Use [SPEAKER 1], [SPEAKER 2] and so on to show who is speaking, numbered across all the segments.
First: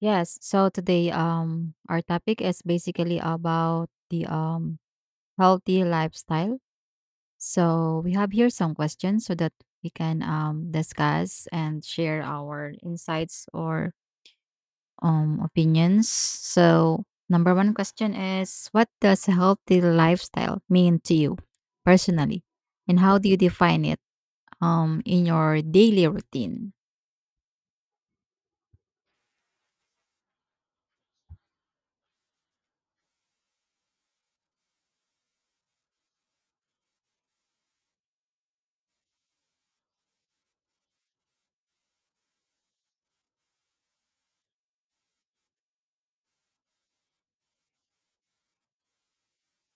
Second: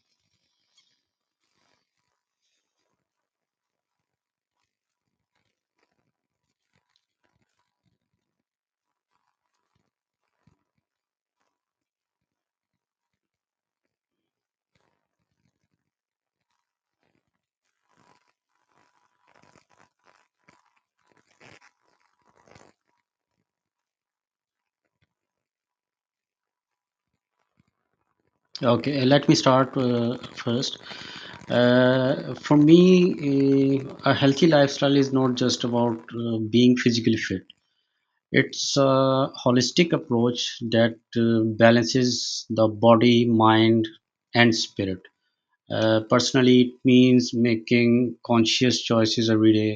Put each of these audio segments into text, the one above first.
[SPEAKER 1] Yes. So today, our topic is basically about the healthy lifestyle. So we have here some questions so that we can discuss and share our insights or opinions. So number one question is, what does healthy lifestyle mean to you personally, and how do you define it in your daily routine?
[SPEAKER 2] Okay, let me start first. For me, a healthy lifestyle is not just about being physically fit. It's a holistic approach that balances the body, mind, and spirit. Personally, it means making conscious choices every day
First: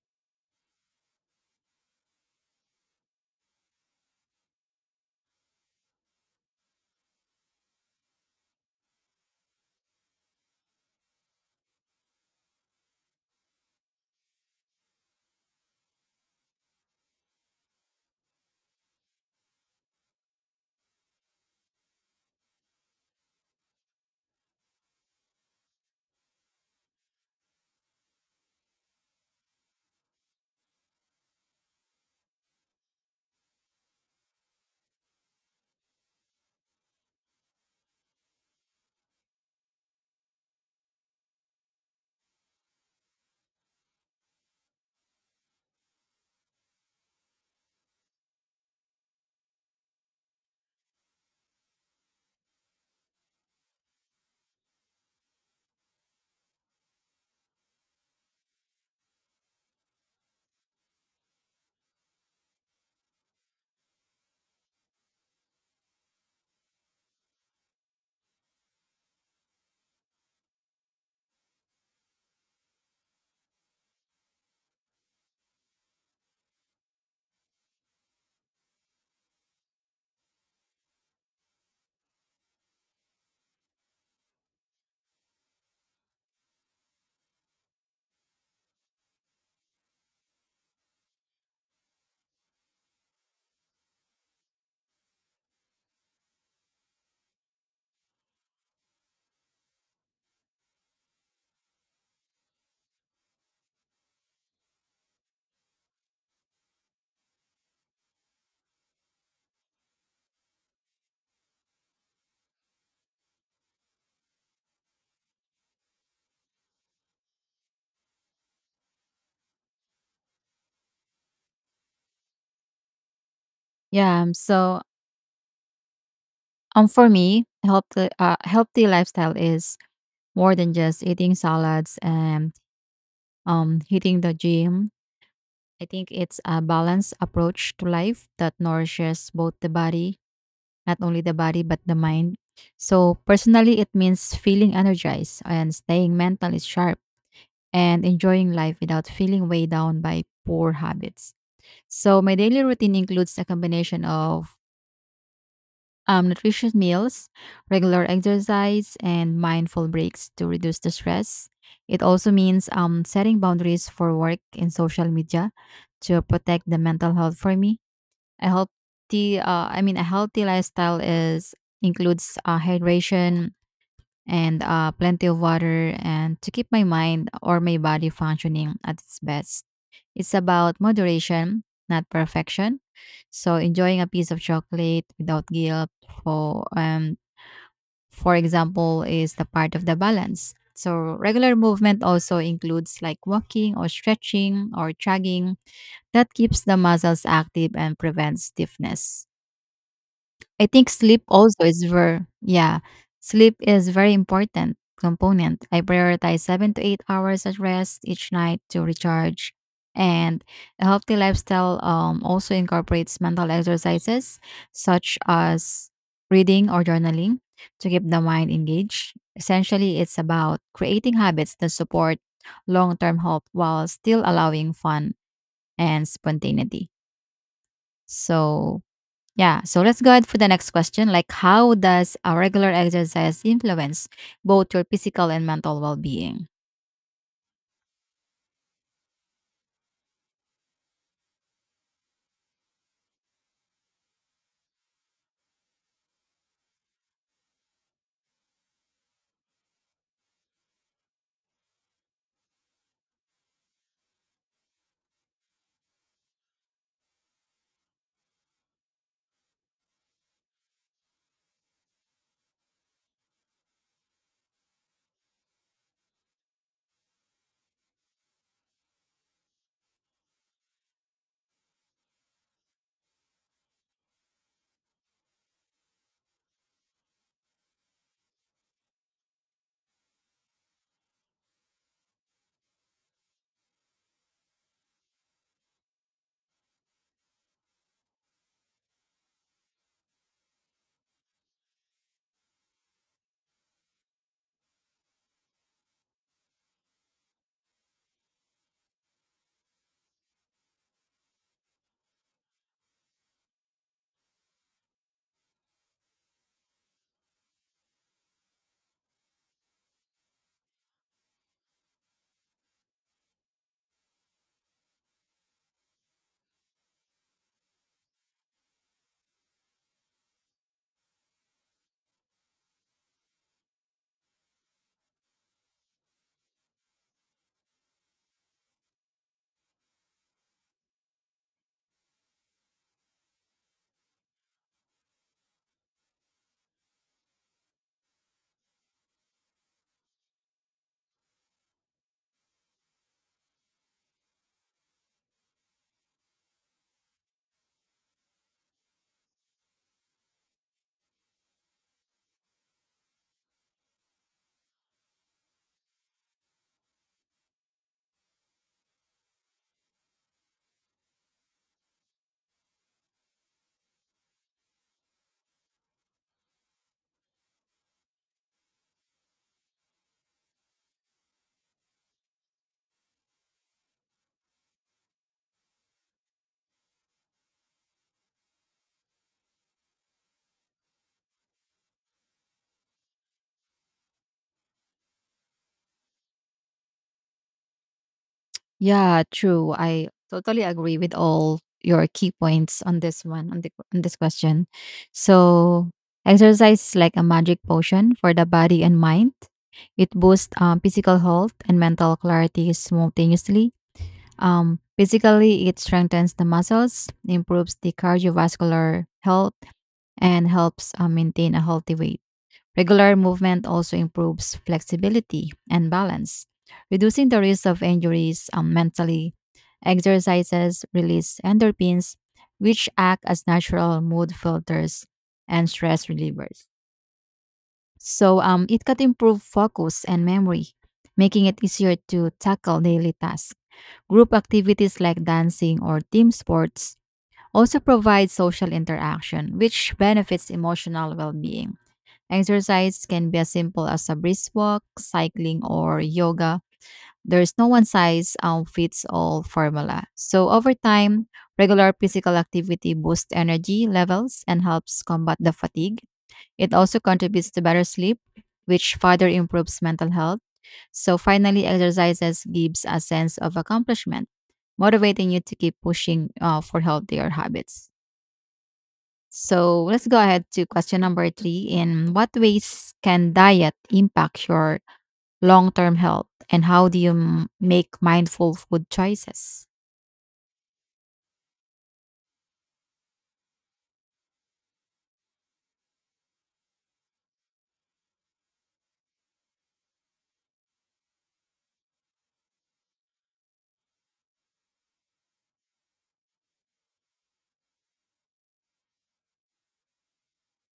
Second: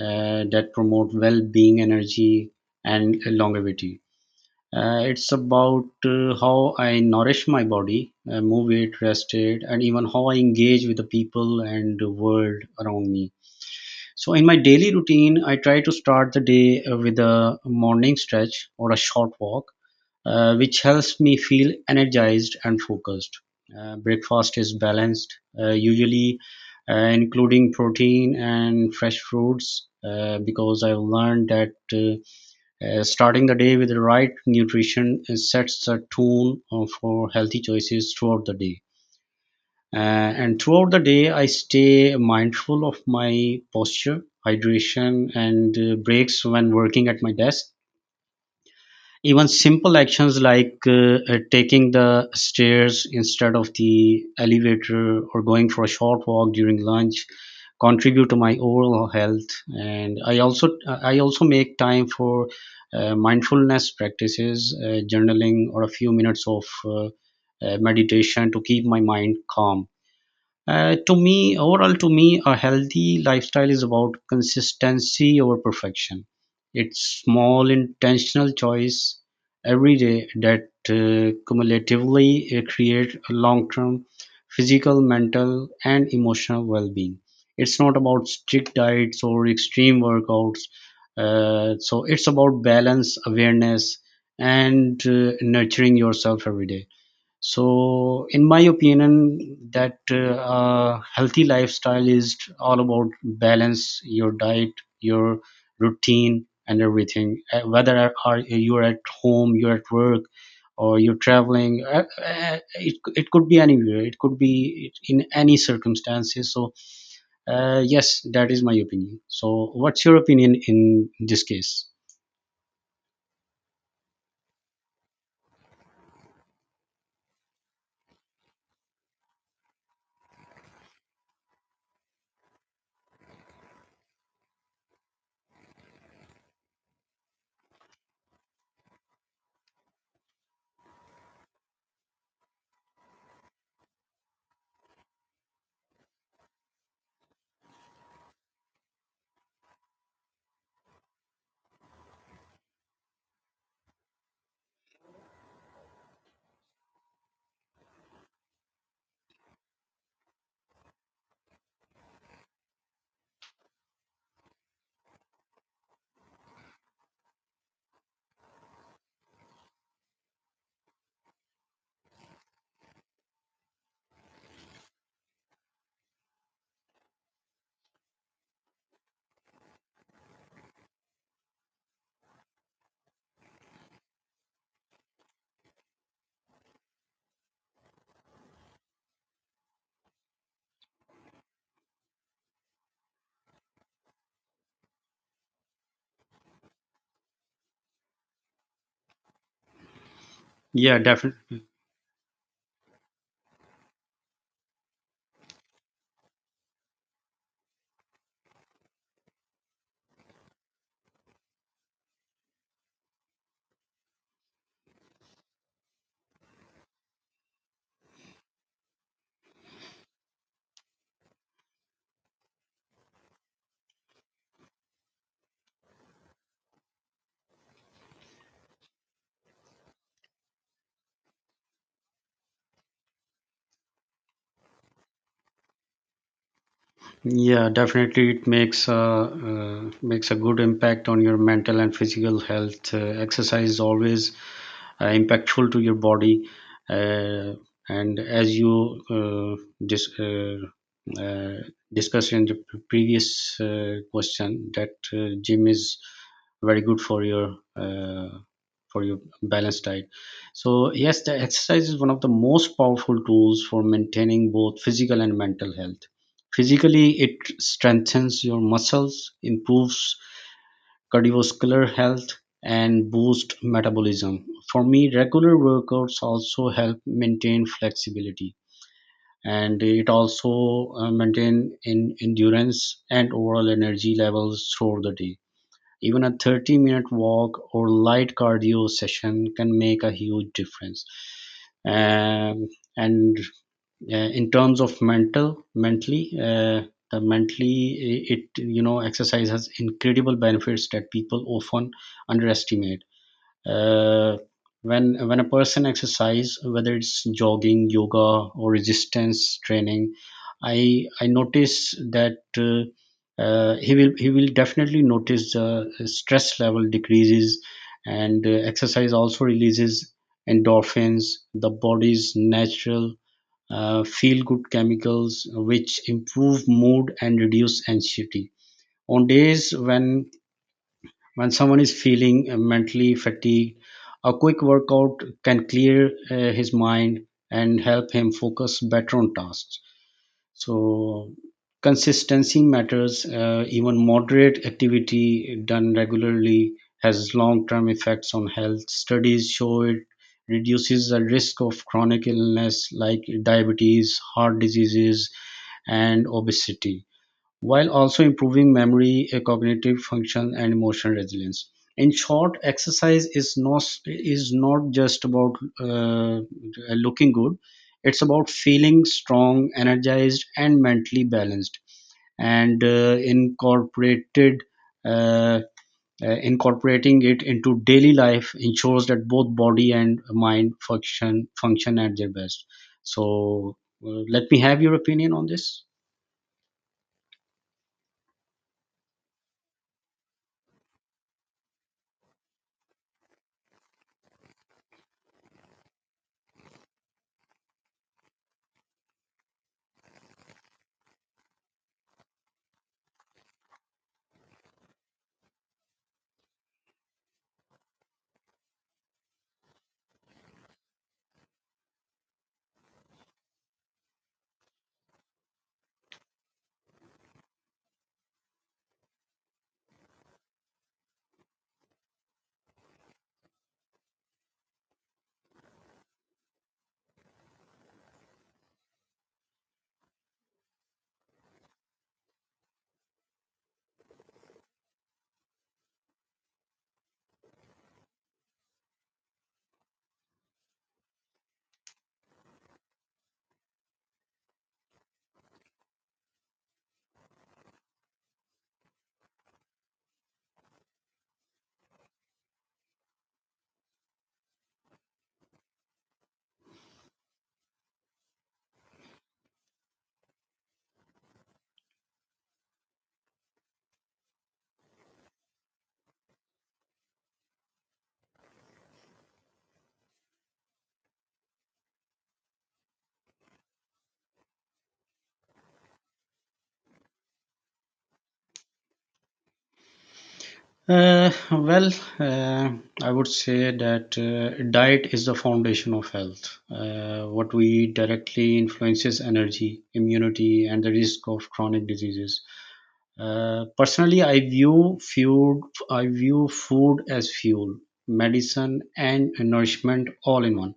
[SPEAKER 2] that promote well being, energy, and longevity. It's about how I nourish my body, move it, rest it, and even how I engage with the people and the world around me. So, in my daily routine, I try to start the day with a morning stretch or a short walk, which helps me feel energized and focused. Breakfast is balanced, usually including protein and fresh fruits, because I've learned that. Starting the day with the right nutrition sets the tone for healthy choices throughout the day. And throughout the day, I stay mindful of my posture, hydration, and breaks when working at my desk. Even simple actions like taking the stairs instead of the elevator or going for a short walk during lunch contribute to my overall health, and I also make time for mindfulness practices, journaling, or a few minutes of meditation to keep my mind calm. Overall, to me, a healthy lifestyle is about consistency over perfection. It's small, intentional choice every day that cumulatively create a long-term physical, mental, and emotional well-being. It's not about strict diets or extreme workouts. So it's about balance, awareness, and nurturing yourself every day. So, in my opinion, that healthy lifestyle is all about balance, your diet, your routine, and everything. Whether are you're at home, you're at work, or you're traveling, it could be anywhere. It could be in any circumstances. So, yes, that is my opinion. So, what's your opinion in this case?
[SPEAKER 1] Yeah. So, for me, healthy lifestyle is more than just eating salads and hitting the gym. I think it's a balanced approach to life that nourishes both the body, not only the body, but the mind. So, personally, it means feeling energized and staying mentally sharp and enjoying life without feeling weighed down by poor habits. So, my daily routine includes a combination of nutritious meals, regular exercise, and mindful breaks to reduce the stress. It also means setting boundaries for work and social media to protect the mental health for me. I mean, a healthy lifestyle is includes hydration and plenty of water, and to keep my mind or my body functioning at its best. It's about moderation, not perfection. So enjoying a piece of chocolate without guilt for um for example is the part of the balance. So regular movement also includes like walking or stretching or jogging that keeps the muscles active and prevents stiffness. I think
[SPEAKER 2] Yeah,
[SPEAKER 1] sleep
[SPEAKER 2] definitely.
[SPEAKER 1] also is very, yeah, sleep is very important component. I prioritize 7 to 8 hours of rest each night to recharge. And a healthy lifestyle also incorporates mental exercises such as reading or journaling to keep the mind engaged. Essentially, it's about creating habits that support long-term health while still allowing fun and spontaneity. So, yeah, so let's go ahead for the next question. Like, how does a regular exercise influence both your physical and mental well being?
[SPEAKER 2] Yeah, definitely, it makes a good impact on your mental and physical health. Exercise always impactful to your body, uh, and as you uh, discussed in the previous question that gym is very good for your balanced diet. So yes, the exercise is one of the most powerful tools for maintaining both physical and mental health. Physically, it strengthens your muscles, improves cardiovascular health, and boost metabolism. For me, regular workouts also help maintain flexibility, and it also maintain in endurance and overall energy levels throughout the day. Even a 30-minute walk or light cardio session can make a huge difference. Um, and in terms of mentally, the mentally I- it exercise has incredible benefits that people often underestimate. uh, when a person exercise, whether it's jogging, yoga, or resistance training, i I notice that uh, he will definitely notice the stress level decreases, and exercise also releases endorphins, the body's natural, feel good chemicals, which improve mood and reduce anxiety. On days when someone is feeling mentally fatigued, a quick workout can clear his mind and help him focus better on tasks. So consistency matters. Even moderate activity done regularly has long-term effects on health. Studies show it reduces the risk of chronic illness like diabetes, heart diseases, and obesity, while also improving memory, cognitive function, and emotional resilience. In short, exercise is not just about uh, looking good; it's about feeling strong, energized, and mentally balanced. And incorporated uh, incorporating it into daily life ensures that both body and mind function at their best. So, let me have your opinion on this.
[SPEAKER 1] Yeah, true. I totally agree with all your key points on this one, on this question. So, exercise is like a magic potion for the body and mind. It boosts physical health and mental clarity simultaneously. Physically, it strengthens the muscles, improves the cardiovascular health, and helps maintain a healthy weight. Regular movement also improves flexibility and balance, reducing the risk of injuries mentally. Exercises release endorphins, which act as natural mood filters and stress relievers. So it can improve focus and memory, making it easier to tackle daily tasks. Group activities like dancing or team sports also provide social interaction, which benefits emotional well being. Exercise can be as simple as a brisk walk, cycling, or yoga. There's no one size fits all formula. So, over time, regular physical activity boosts energy levels and helps combat the fatigue. It also contributes to better sleep, which further improves mental health. So, finally, exercises gives a sense of accomplishment, motivating you to keep pushing for healthier habits. So let's go ahead to question number three. In what ways can diet impact your long term health, and how do you make mindful food choices?
[SPEAKER 2] Well, uh, I would say that diet is the foundation of health. What we eat directly influences energy, immunity, and the risk of chronic diseases. Personally, I view food as fuel, medicine, and nourishment all in one.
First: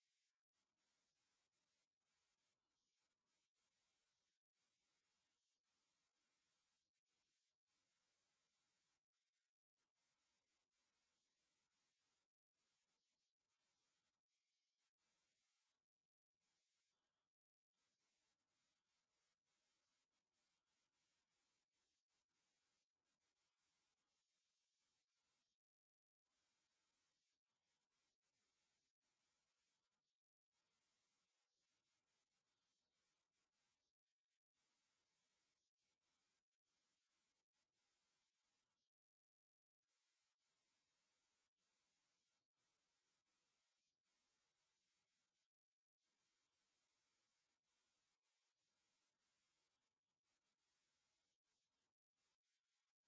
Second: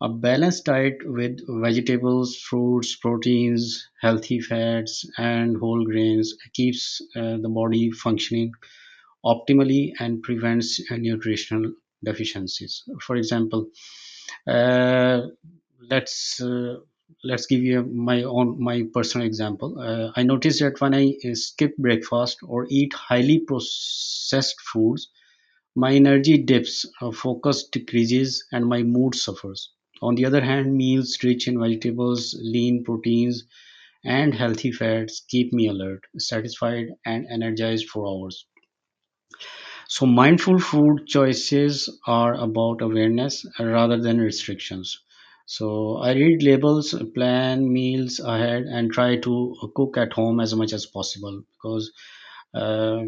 [SPEAKER 2] A balanced diet with vegetables, fruits, proteins, healthy fats, and whole grains keeps the body functioning optimally and prevents nutritional deficiencies. For example, uh, let's uh, let's give you my personal example. I noticed that when I skip breakfast or eat highly processed foods, my energy dips, focus decreases, and my mood suffers. On the other hand, meals rich in vegetables, lean proteins, and healthy fats keep me alert, satisfied, and energized for hours. So, mindful food choices are about awareness rather than restrictions. So, I read labels, plan meals ahead, and try to cook at home as much as possible, because uh,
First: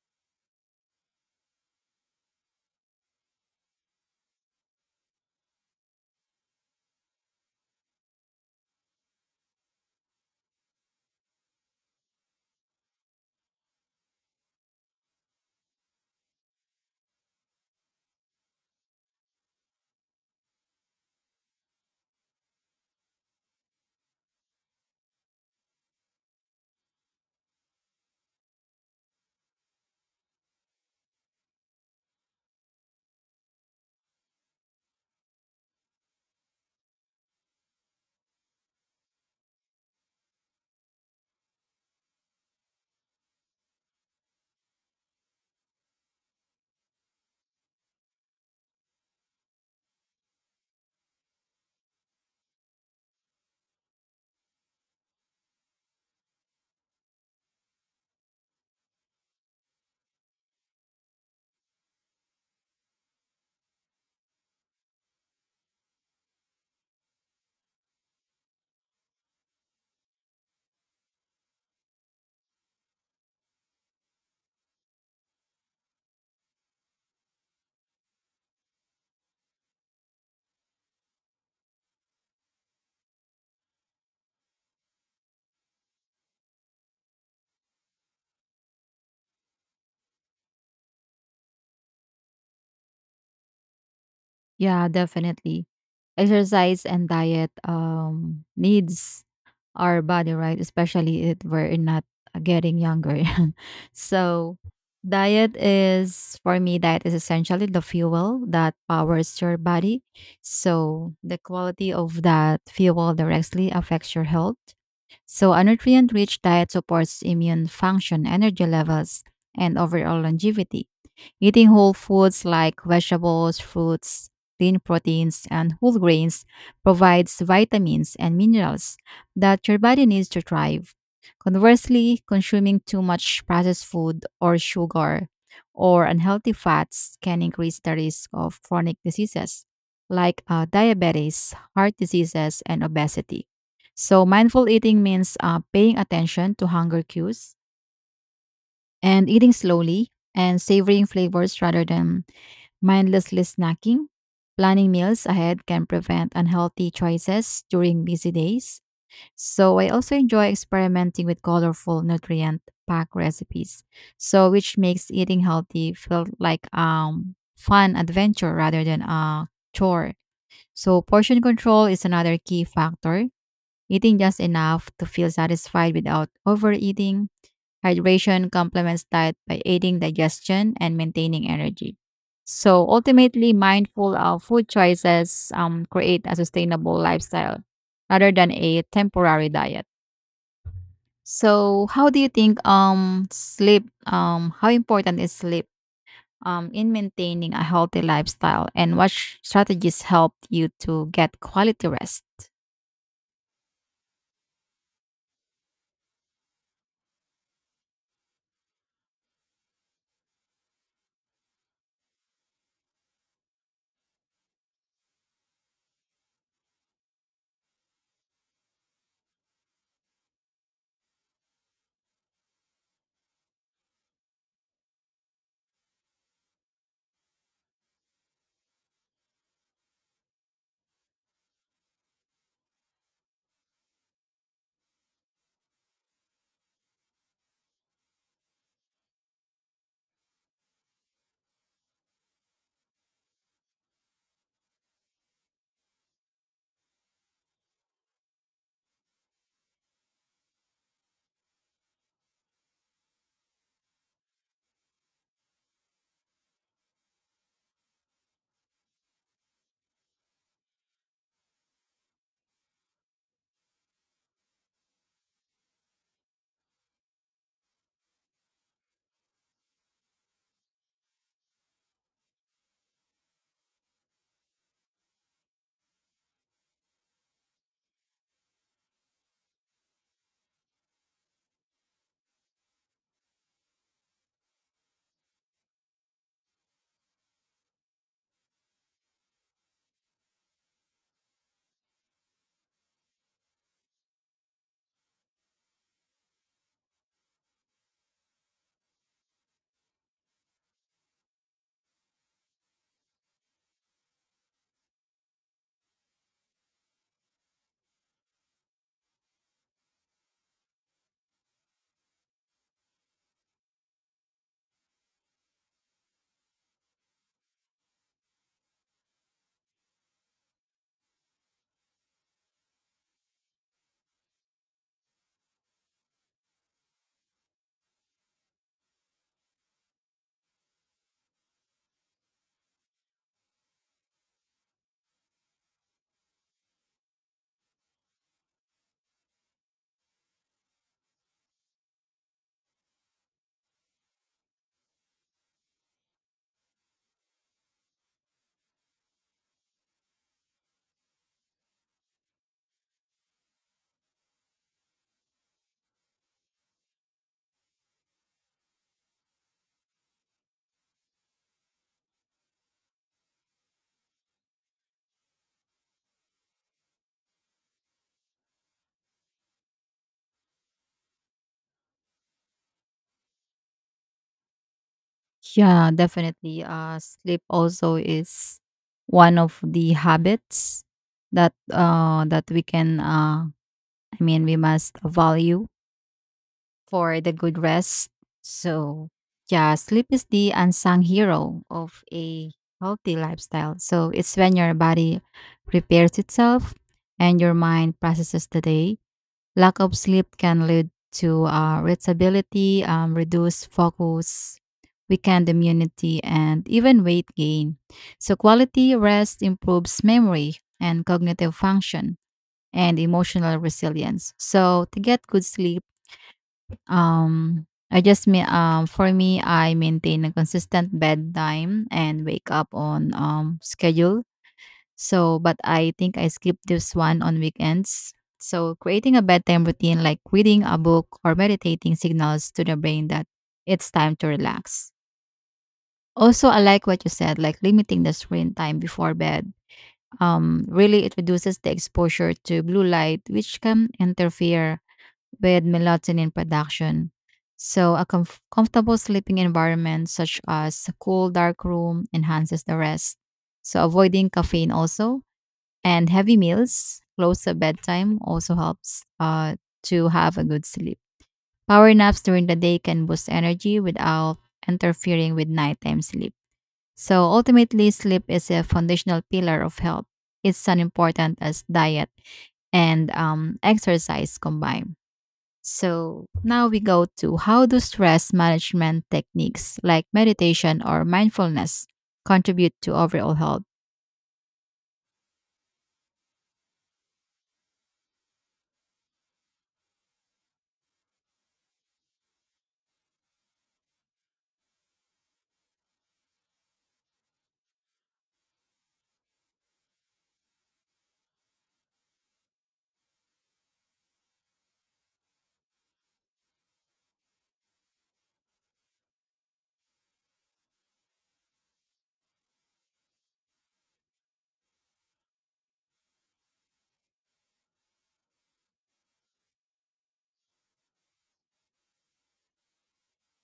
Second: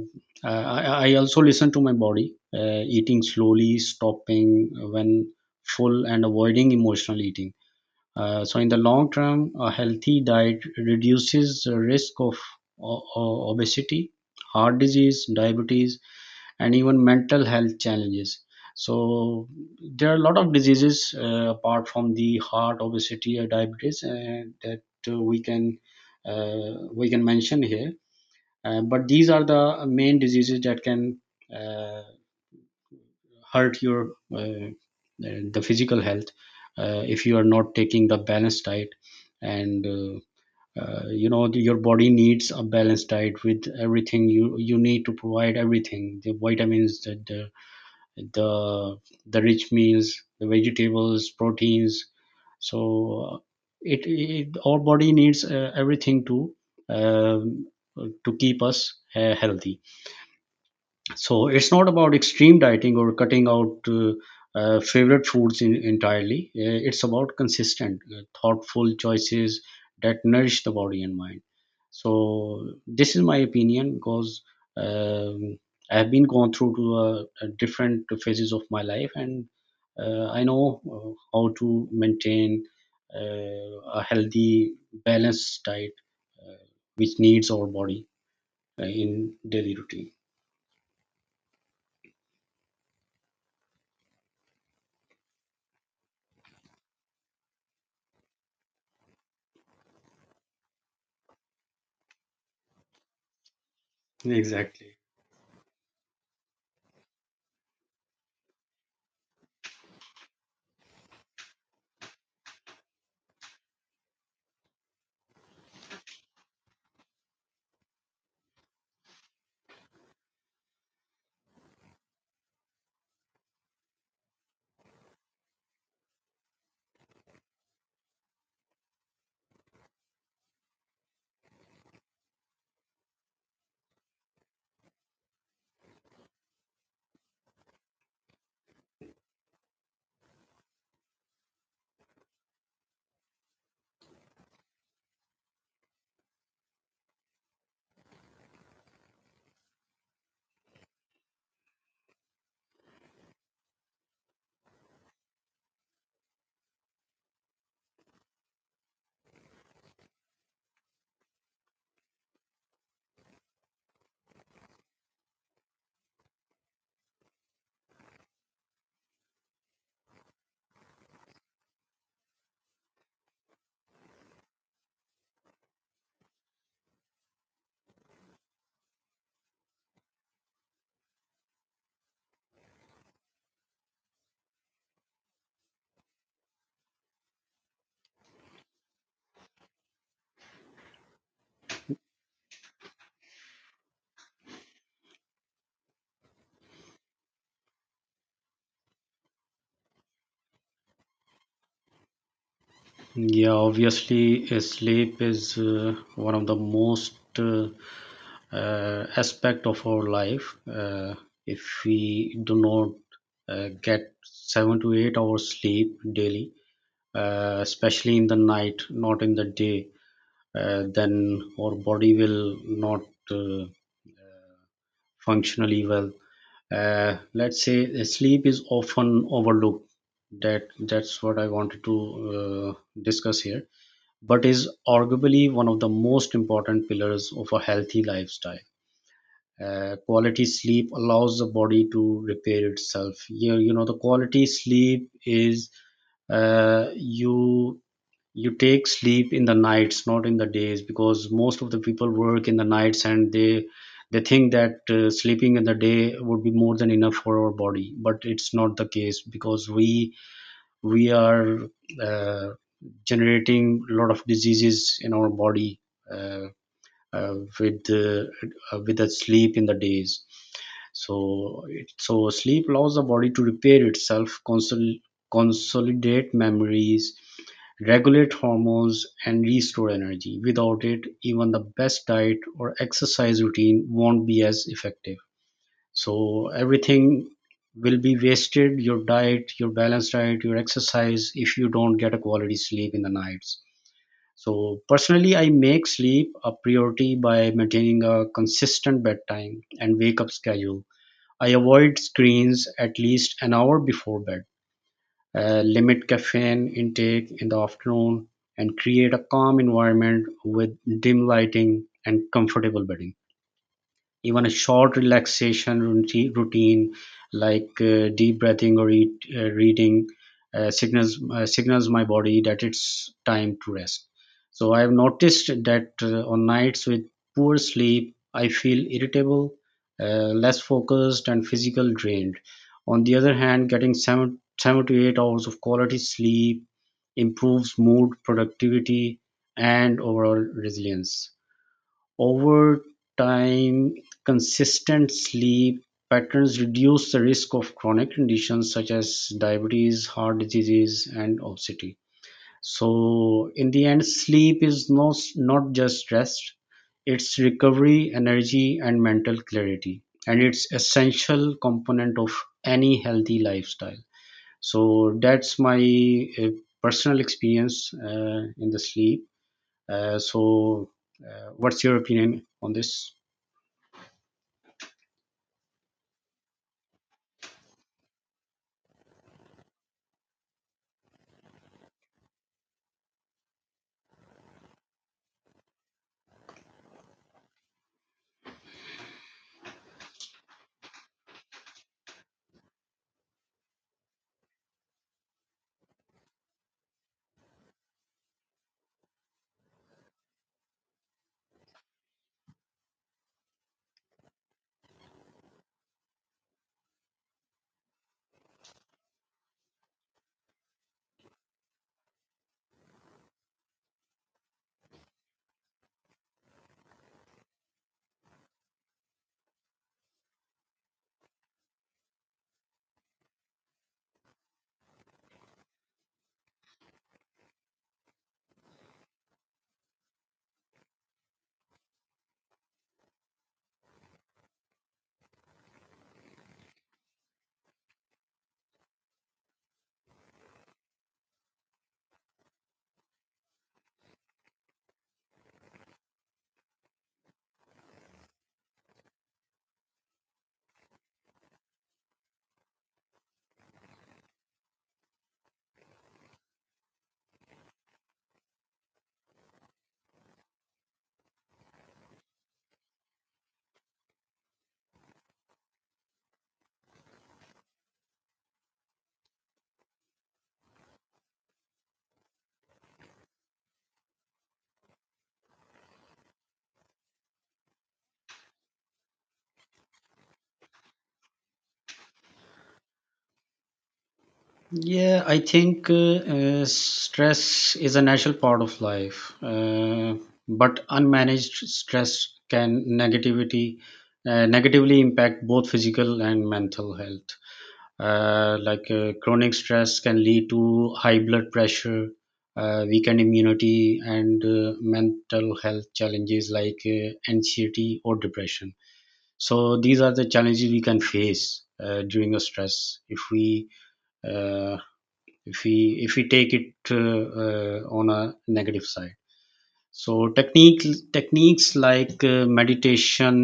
[SPEAKER 2] I also listen to my body, eating slowly, stopping when full, and avoiding emotional eating. So, in the long term, a healthy diet reduces the risk of obesity, heart disease, diabetes, and even mental health challenges. So there are a lot of diseases, apart from the heart, obesity, or diabetes, that uh, we can we can mention here. But these are the main diseases that can uh, hurt your the physical health, if you are not taking the balanced diet, and you know, your body needs a balanced diet with everything you need to provide, everything: the vitamins, the the rich meals, the vegetables, proteins. So it, it our body needs everything to um keep us healthy. So it's not about extreme dieting or cutting out favorite foods entirely. It's about consistent, thoughtful choices that nourish the body and mind. So this is my opinion because um, I've been gone through to different phases of my life, and I know how to maintain a healthy, balanced diet, uh, which needs our body in daily routine.
[SPEAKER 1] Yeah, definitely. Exercise and diet needs our body, right? Especially if we're not getting younger. So,
[SPEAKER 2] Exactly.
[SPEAKER 1] diet is, for me, diet is essentially the fuel that powers your body. So, the quality of that fuel directly affects your health. So, a nutrient rich diet supports immune function, energy levels, and overall longevity. Eating whole foods like vegetables, fruits, lean proteins, and whole grains provides vitamins and minerals that your body needs to thrive. Conversely, consuming too much processed food or sugar or unhealthy fats can increase the risk of chronic diseases like diabetes, heart diseases, and obesity. So, mindful eating means paying attention to hunger cues and eating slowly and savoring flavors rather than mindlessly snacking. Planning meals ahead can prevent unhealthy choices during busy days, so I also enjoy experimenting with colorful nutrient pack recipes, so which makes eating healthy feel like fun adventure rather than a chore. So portion control is another key factor. Eating just enough to feel satisfied without overeating. Hydration complements diet by aiding digestion and maintaining energy. So ultimately, mindful of food choices create a sustainable lifestyle rather than a temporary diet. So, how do you think sleep how important is sleep in maintaining a healthy lifestyle, and what strategies help you to get quality rest?
[SPEAKER 2] Yeah, obviously, sleep is one of the most aspect of our life. If we do not get 7 to 8 hours sleep daily, especially in the night, not in the day, then our body will not uh, functionally well. Let's say sleep is often overlooked. That's what I wanted to discuss here, but is arguably one of the most important pillars of a healthy lifestyle. Quality sleep allows the body to repair itself. You know, the quality sleep is uh, you you take sleep in the nights, not in the days, because most of the people work in the nights, and they think that sleeping in the day would be more than enough for our body, but it's not the case because we are uh, generating a lot of diseases in our body uh, uh, with uh, with the sleep in the days. So sleep allows the body to repair itself, consolidate memories, regulate hormones, and restore energy. Without it, even the best diet or exercise routine won't be as effective. So everything will be wasted, your diet, your balanced diet, your exercise, if you don't get a quality sleep in the nights. So personally, I make sleep a priority by maintaining a consistent bedtime and wake up schedule. I avoid screens at least an hour before bed, limit caffeine intake in the afternoon, and create a calm environment with dim lighting and comfortable bedding. Even a short relaxation routine like deep breathing or reading signals my body that it's time to rest. So I have noticed that on nights with poor sleep, I feel irritable, less focused, and physical drained. On the other hand, getting 7 to 8 hours of quality sleep improves mood, productivity, and overall resilience. Over time, consistent sleep patterns reduce the risk of chronic conditions such as diabetes, heart diseases, and obesity. So, in the end, sleep is not, not just rest, it's recovery, energy, and mental clarity. And it's essential component of any healthy lifestyle. So that's my personal experience in the sleep. Uh, so, what's your opinion on this?
[SPEAKER 1] Yeah, definitely. Sleep also is one of the habits that we can I mean, we must value for the good rest. So, yeah, sleep is the unsung hero of a healthy lifestyle. So, it's when your body prepares itself and your mind processes the day. Lack of sleep can lead to irritability, reduced focus, weakened immunity, and even weight gain. So, quality rest improves memory and cognitive function and emotional resilience. So, to get good sleep, um, I just me for me, I maintain a consistent bedtime and wake up on schedule. So, but I think I skip this one on weekends. So, creating a bedtime routine like reading a book or meditating signals to the brain that it's time to relax. Also, I like what you said, like limiting the screen time before bed. Really, it reduces the exposure to blue light, which can interfere with melatonin production. So, a comfortable sleeping environment, such as a cool, dark room, enhances the rest. So, avoiding caffeine also and heavy meals close to bedtime also helps to have a good sleep. Power naps during the day can boost energy without interfering with nighttime sleep. So, ultimately, sleep is a foundational pillar of health. It's as important as diet and exercise combined. So now we go to how do stress management techniques like meditation or mindfulness contribute to overall health?
[SPEAKER 2] Yeah, I think stress is a natural part of life, but unmanaged stress can negativity negatively impact both physical and mental health. Chronic stress can lead to high blood pressure, weakened immunity, and mental health challenges like anxiety or depression. So these are the challenges we can face during a stress if we. Uh, if we take it on a negative side. So techniques like meditation,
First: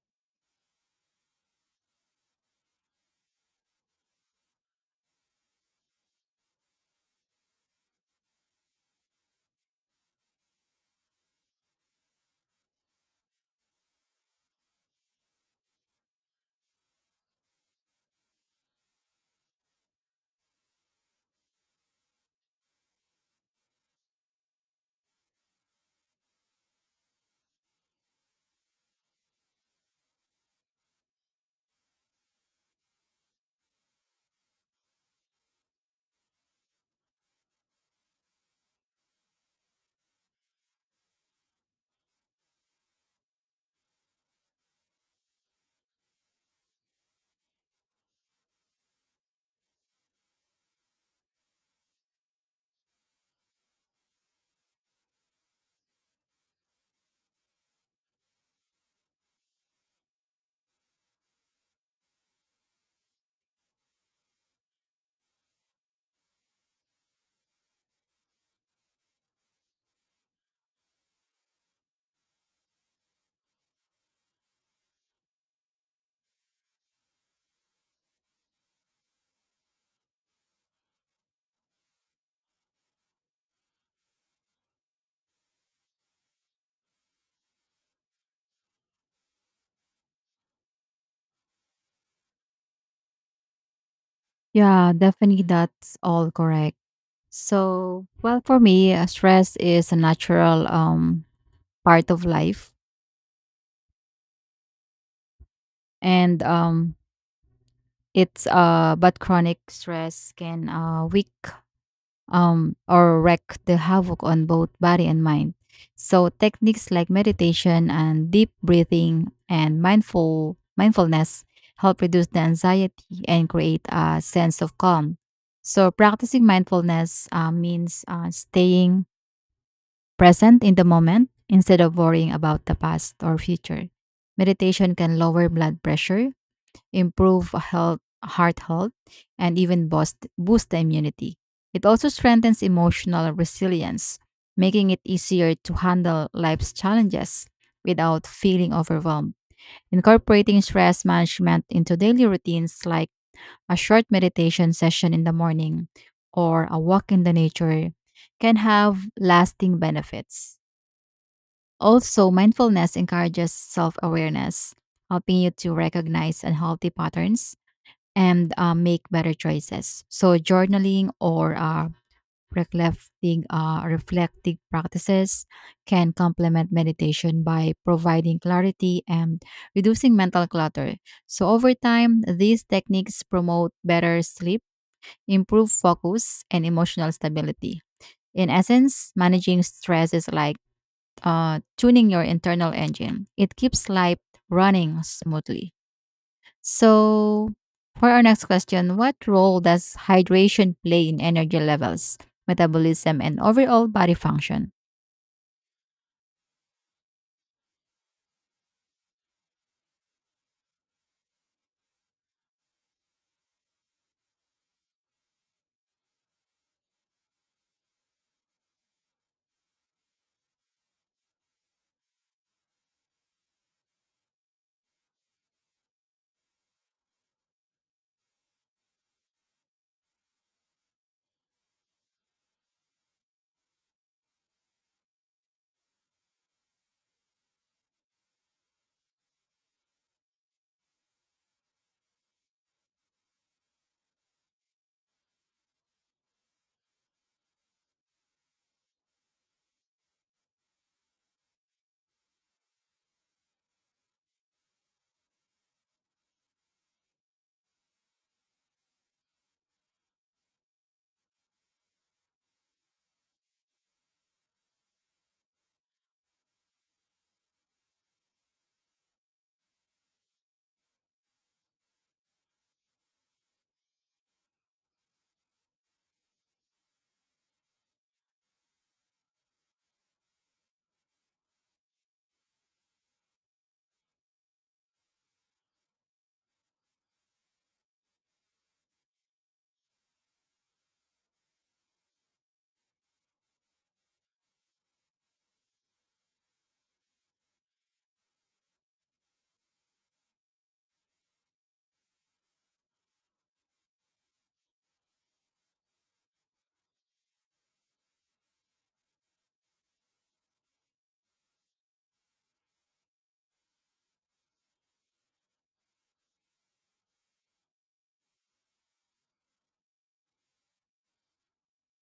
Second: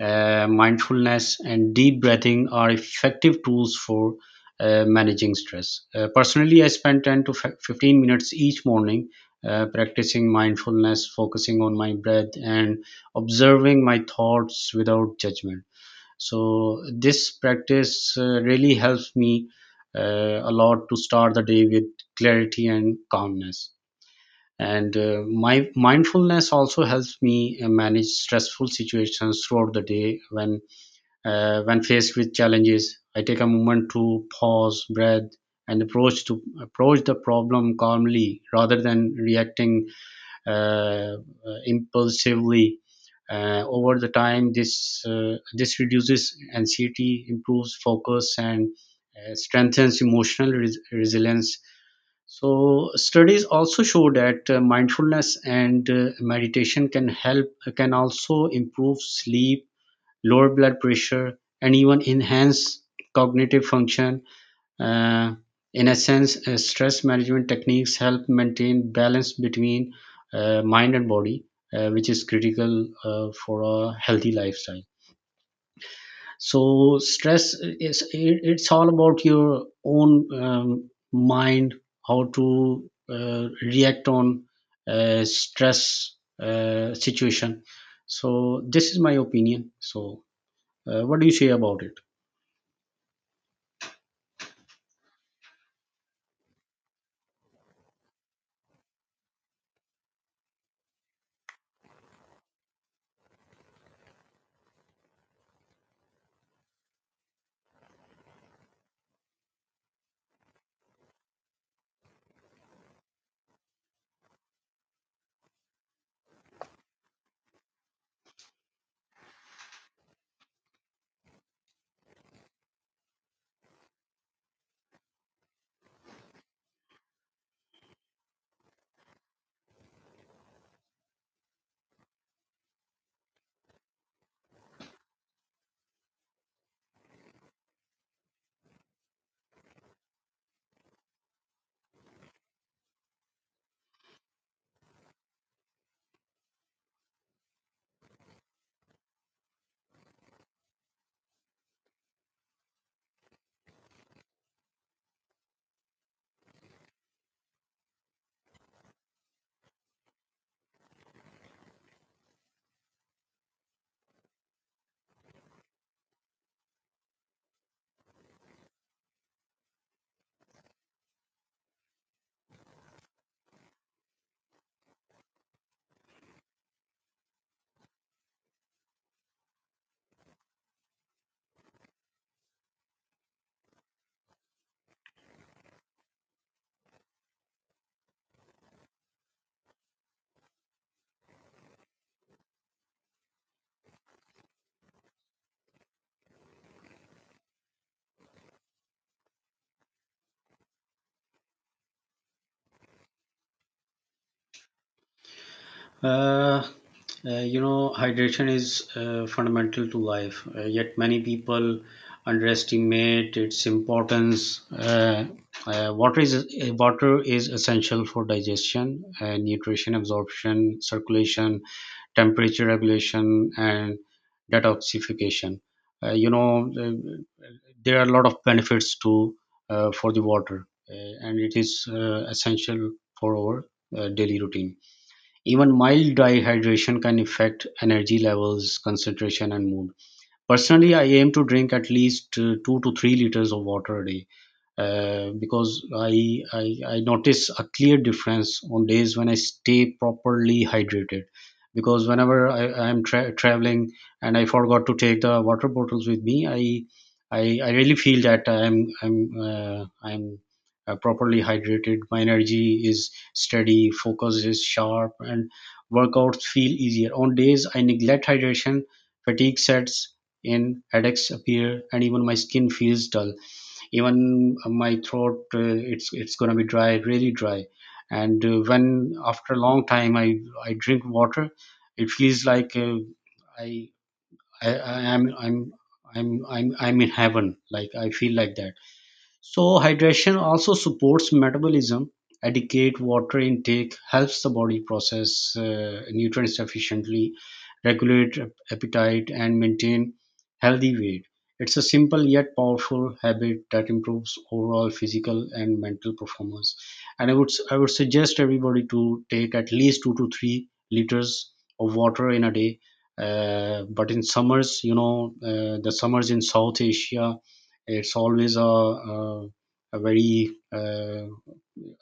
[SPEAKER 2] mindfulness and deep breathing are effective tools for managing stress. Personally, I spend 10 to 15 minutes each morning practicing mindfulness, focusing on my breath and observing my thoughts without judgment. So this practice really helps me a lot to start the day with clarity and calmness. And my mindfulness also helps me manage stressful situations throughout the day. When faced with challenges, I take a moment to pause, breathe, and approach the problem calmly rather than reacting uh, impulsively. Over the time, this reduces anxiety, improves focus and strengthens emotional resilience. So studies also show that mindfulness and meditation can also improve sleep, lower blood pressure and even enhance cognitive function. uh, in essence, stress management techniques help maintain balance between mind and body, which is critical for a healthy lifestyle. So, stress is, it's all about your own mind, how to react on stress situation. So, this is my opinion. So, what do you say about it?
[SPEAKER 1] Yeah, definitely that's all correct. So, well, for me, stress is a natural part of life, and it's but chronic stress can weak or wreak the havoc on both body and mind. So techniques like meditation and deep breathing and mindfulness help reduce the anxiety and create a sense of calm. So practicing mindfulness means staying present in the moment instead of worrying about the past or future. Meditation can lower blood pressure, improve heart health, and even boost the immunity. It also strengthens emotional resilience, making it easier to handle life's challenges without feeling overwhelmed. Incorporating stress management into daily routines, like a short meditation session in the morning or a walk in the nature, can have lasting benefits. Also, mindfulness encourages self awareness, helping you to recognize unhealthy patterns and make better choices. So journaling or reflective practices can complement meditation by providing clarity and reducing mental clutter. So over time, these techniques promote better sleep, improve focus, and emotional stability. In essence, managing stress is like tuning your internal engine. It keeps life running smoothly. So, for our next question, what role does hydration play in energy levels, metabolism, and overall body function?
[SPEAKER 2] Uh, you know, hydration is fundamental to life, yet many people underestimate its importance. Water is essential for digestion, nutrition absorption, circulation, temperature regulation, and detoxification. You know, there are a lot of benefits to for the water, and it is essential for our daily routine. Even mild dehydration can affect energy levels, concentration, and mood. Personally, I aim to drink at least 2 to 3 liters of water a day because I notice a clear difference on days when I stay properly hydrated. Because whenever I'm traveling and I forgot to take the water bottles with me, I really feel that I'm properly hydrated. My energy is steady, focus is sharp, and workouts feel easier. On days I neglect hydration, fatigue sets in, headaches appear, and even my skin feels dull, even my throat, it's going to be dry, really dry. And when after a long time I drink water, it feels like I, I I am I'm in heaven. Like, I feel like that. So hydration also supports metabolism. Adequate water intake helps the body process nutrients efficiently, regulate appetite, and maintain healthy weight. It's a simple yet powerful habit that improves overall physical and mental performance. And I would suggest everybody to take at least 2 to 3 liters of water in a day. But in summers, you know, the summers in South Asia, it's always a very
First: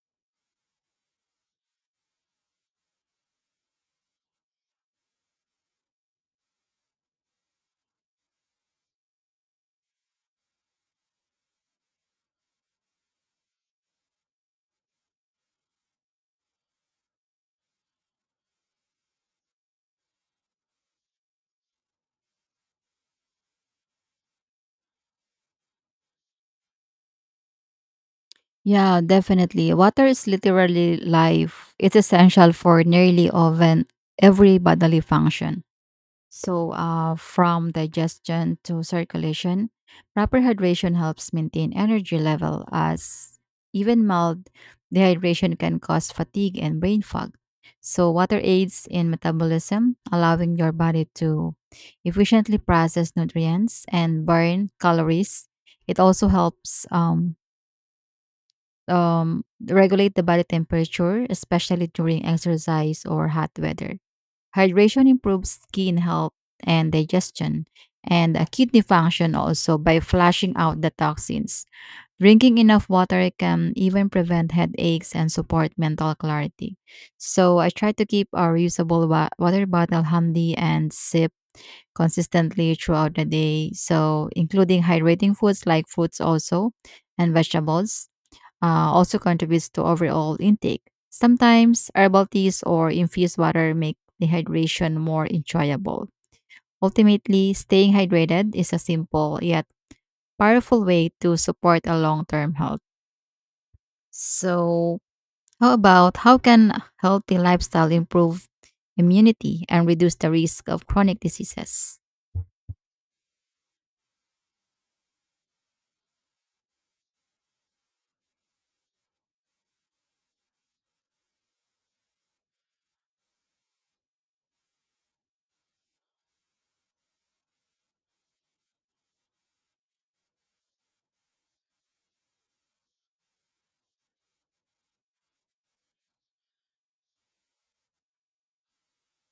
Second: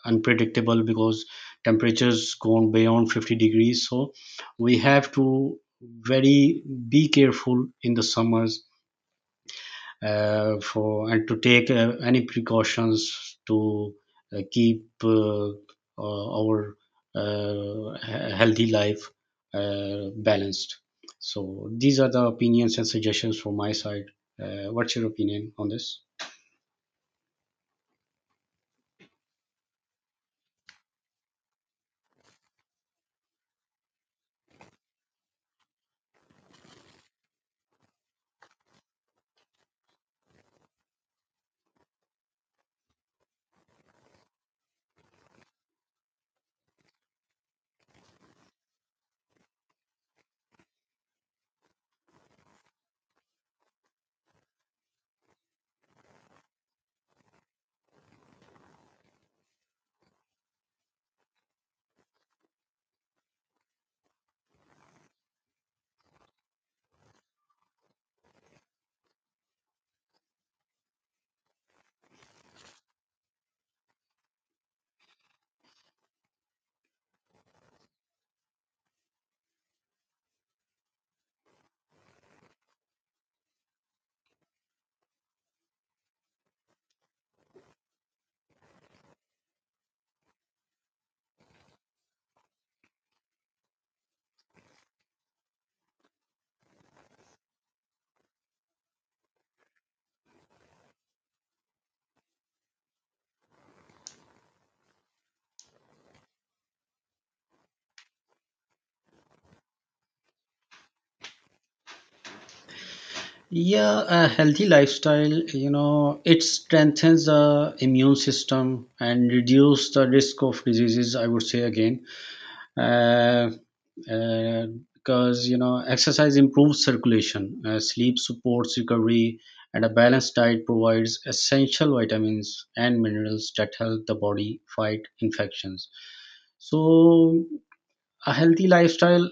[SPEAKER 2] unpredictable, because temperatures gone beyond 50 degrees. So we have to very be careful in the summers for and to take any precautions to keep our healthy life balanced. So these are the opinions and suggestions from my side. What's your opinion on this?
[SPEAKER 1] Yeah, definitely. Water is literally life. It's essential for nearly even every bodily function. So, from digestion to circulation, proper hydration helps maintain energy level, as even mild dehydration can cause fatigue and brain fog. So, water aids in metabolism, allowing your body to efficiently process nutrients and burn calories. It also helps regulate the body temperature, especially during exercise or hot weather. Hydration improves skin health and digestion and kidney function also by flushing out the toxins. Drinking enough water can even prevent headaches and support mental clarity. So I try to keep a reusable water bottle handy and sip consistently throughout the day. So including hydrating foods like fruits also and vegetables also contributes to overall intake. Sometimes herbal teas or infused water make dehydration more enjoyable. Ultimately, staying hydrated is a simple yet powerful way to support a long term health. So, how about how can healthy lifestyle improve immunity and reduce the risk of chronic diseases?
[SPEAKER 2] Yeah, a healthy lifestyle, you know, it strengthens the immune system and reduce the risk of diseases, I would say again. Uh, uh, because, you know, exercise improves circulation, sleep supports recovery, and a balanced diet provides essential vitamins and minerals that help the body fight infections. So, a healthy lifestyle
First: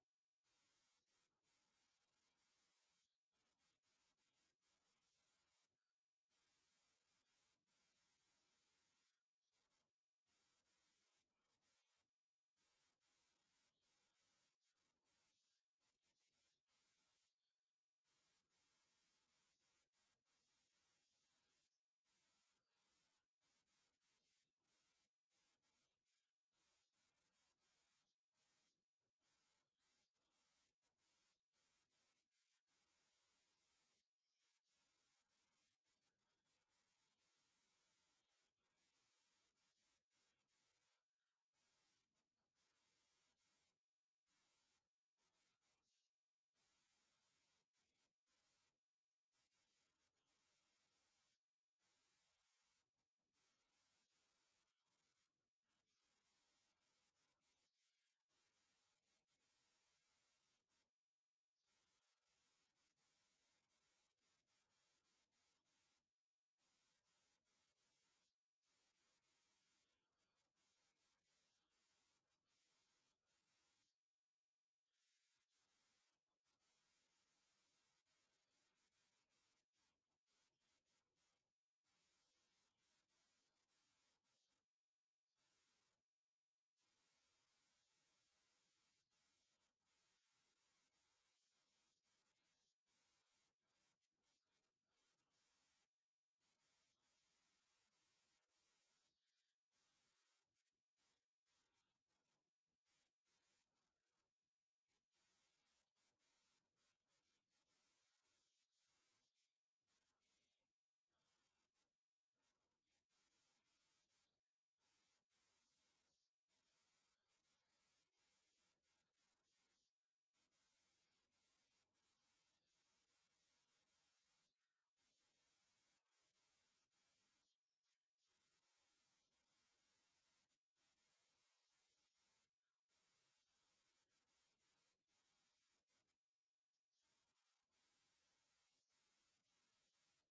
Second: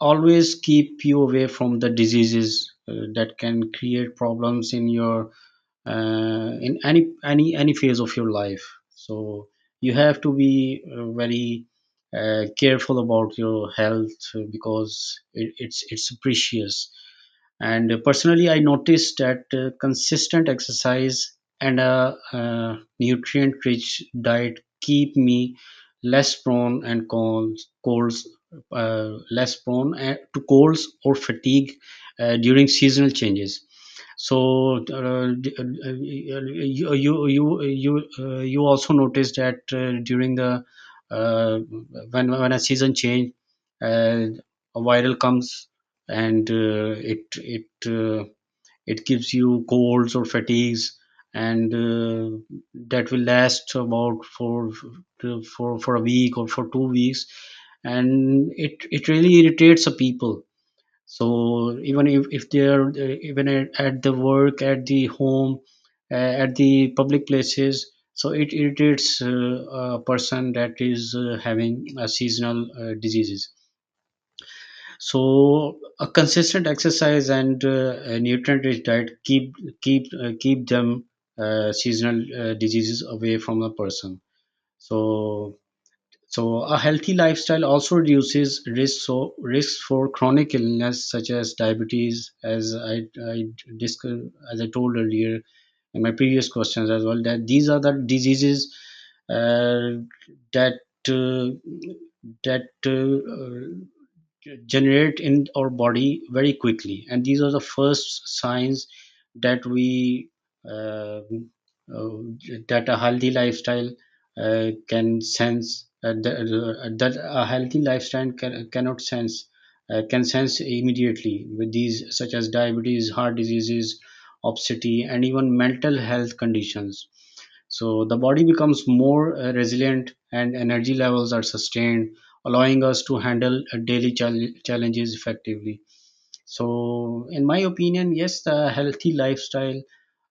[SPEAKER 2] always keep you away from the diseases that can create problems in your in any phase of your life. So you have to be very careful about your health, because it's precious. And personally, I noticed that consistent exercise and a nutrient rich diet keep me less prone and colds, less prone to colds or fatigue during seasonal changes. So uh, you also noticed that during the, uh, when a season change, uh, a viral comes, and it gives you colds or fatigues, and that will last about for a week or for 2 weeks, and it really irritates the people. So even if they're, even at the work, at the home, at the public places, so it irritates a person that is having seasonal diseases. So a consistent exercise and a nutrient rich diet keep keep them seasonal diseases away from a person. So, so a healthy lifestyle also reduces risks for chronic illness such as diabetes, as I discussed, as I told earlier in my previous questions as well, that these are the diseases uh, that uh, that generate in our body very quickly, and these are the first signs that we uh, uh, that a healthy lifestyle can sense that, that a healthy lifestyle cannot sense, can sense immediately with these, such as diabetes, heart diseases, obesity and even mental health conditions. So the body becomes more resilient and energy levels are sustained, allowing us to handle daily challenges effectively. So, in my opinion, yes, the healthy lifestyle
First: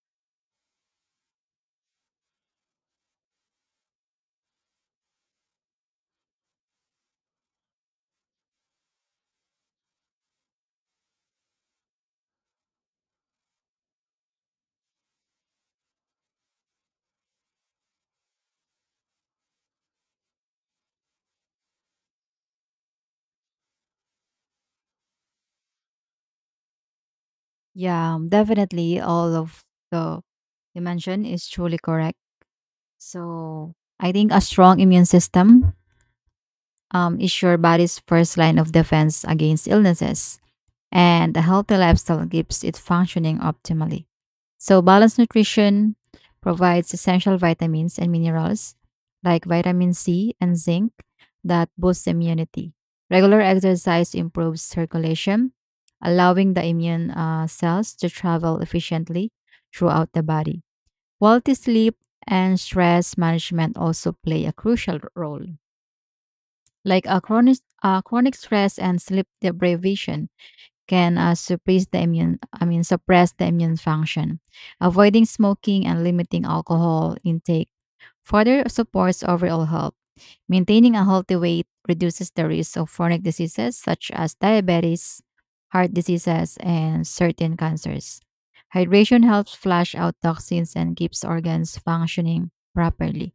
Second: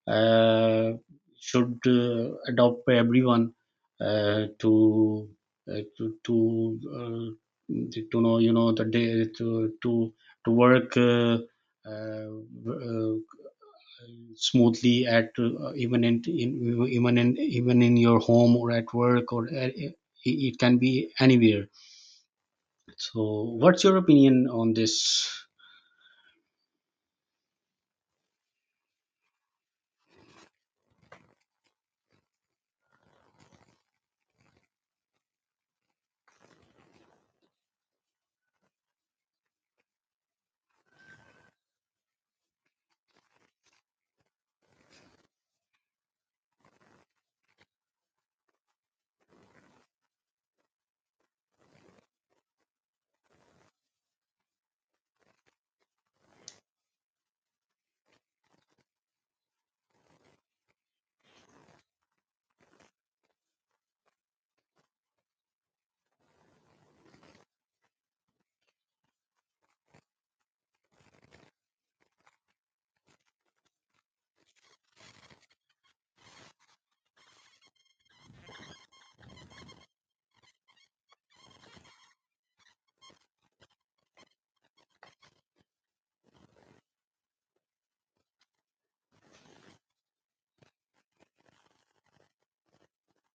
[SPEAKER 2] uh, should adopt by everyone to uh, to to, uh, to know, you know, the day to work uh, uh, smoothly at, even in even in even in your home or at work, or it it can be anywhere. So, what's your opinion on this?
[SPEAKER 1] Yeah, definitely all of the you mentioned is truly correct. So I think a strong immune system is your body's first line of defense against illnesses. And a healthy lifestyle keeps it functioning optimally. So, balanced nutrition provides essential vitamins and minerals like vitamin C and zinc that boosts immunity. Regular exercise improves circulation, allowing the immune cells to travel efficiently throughout the body. Quality sleep and stress management also play a crucial role. Like a chronic stress and sleep deprivation can suppress the immune I mean suppress the immune function. Avoiding smoking and limiting alcohol intake further supports overall health. Maintaining a healthy weight reduces the risk of chronic diseases such as diabetes, heart diseases, and certain cancers. Hydration helps flush out toxins and keeps organs functioning properly.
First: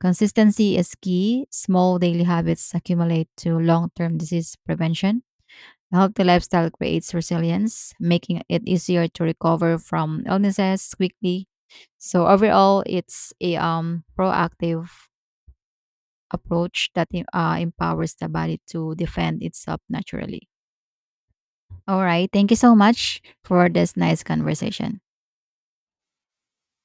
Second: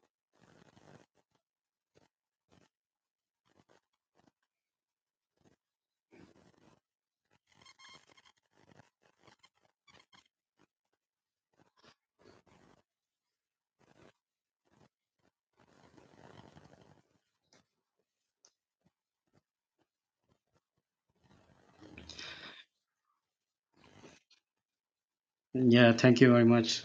[SPEAKER 1] Consistency is key. Small daily habits accumulate to long-term disease prevention. A healthy lifestyle creates resilience, making it easier to recover from illnesses quickly. So overall, it's a proactive approach that empowers the body to defend itself naturally. All right, thank you so much for this nice conversation.
[SPEAKER 2] Yeah, thank you very much.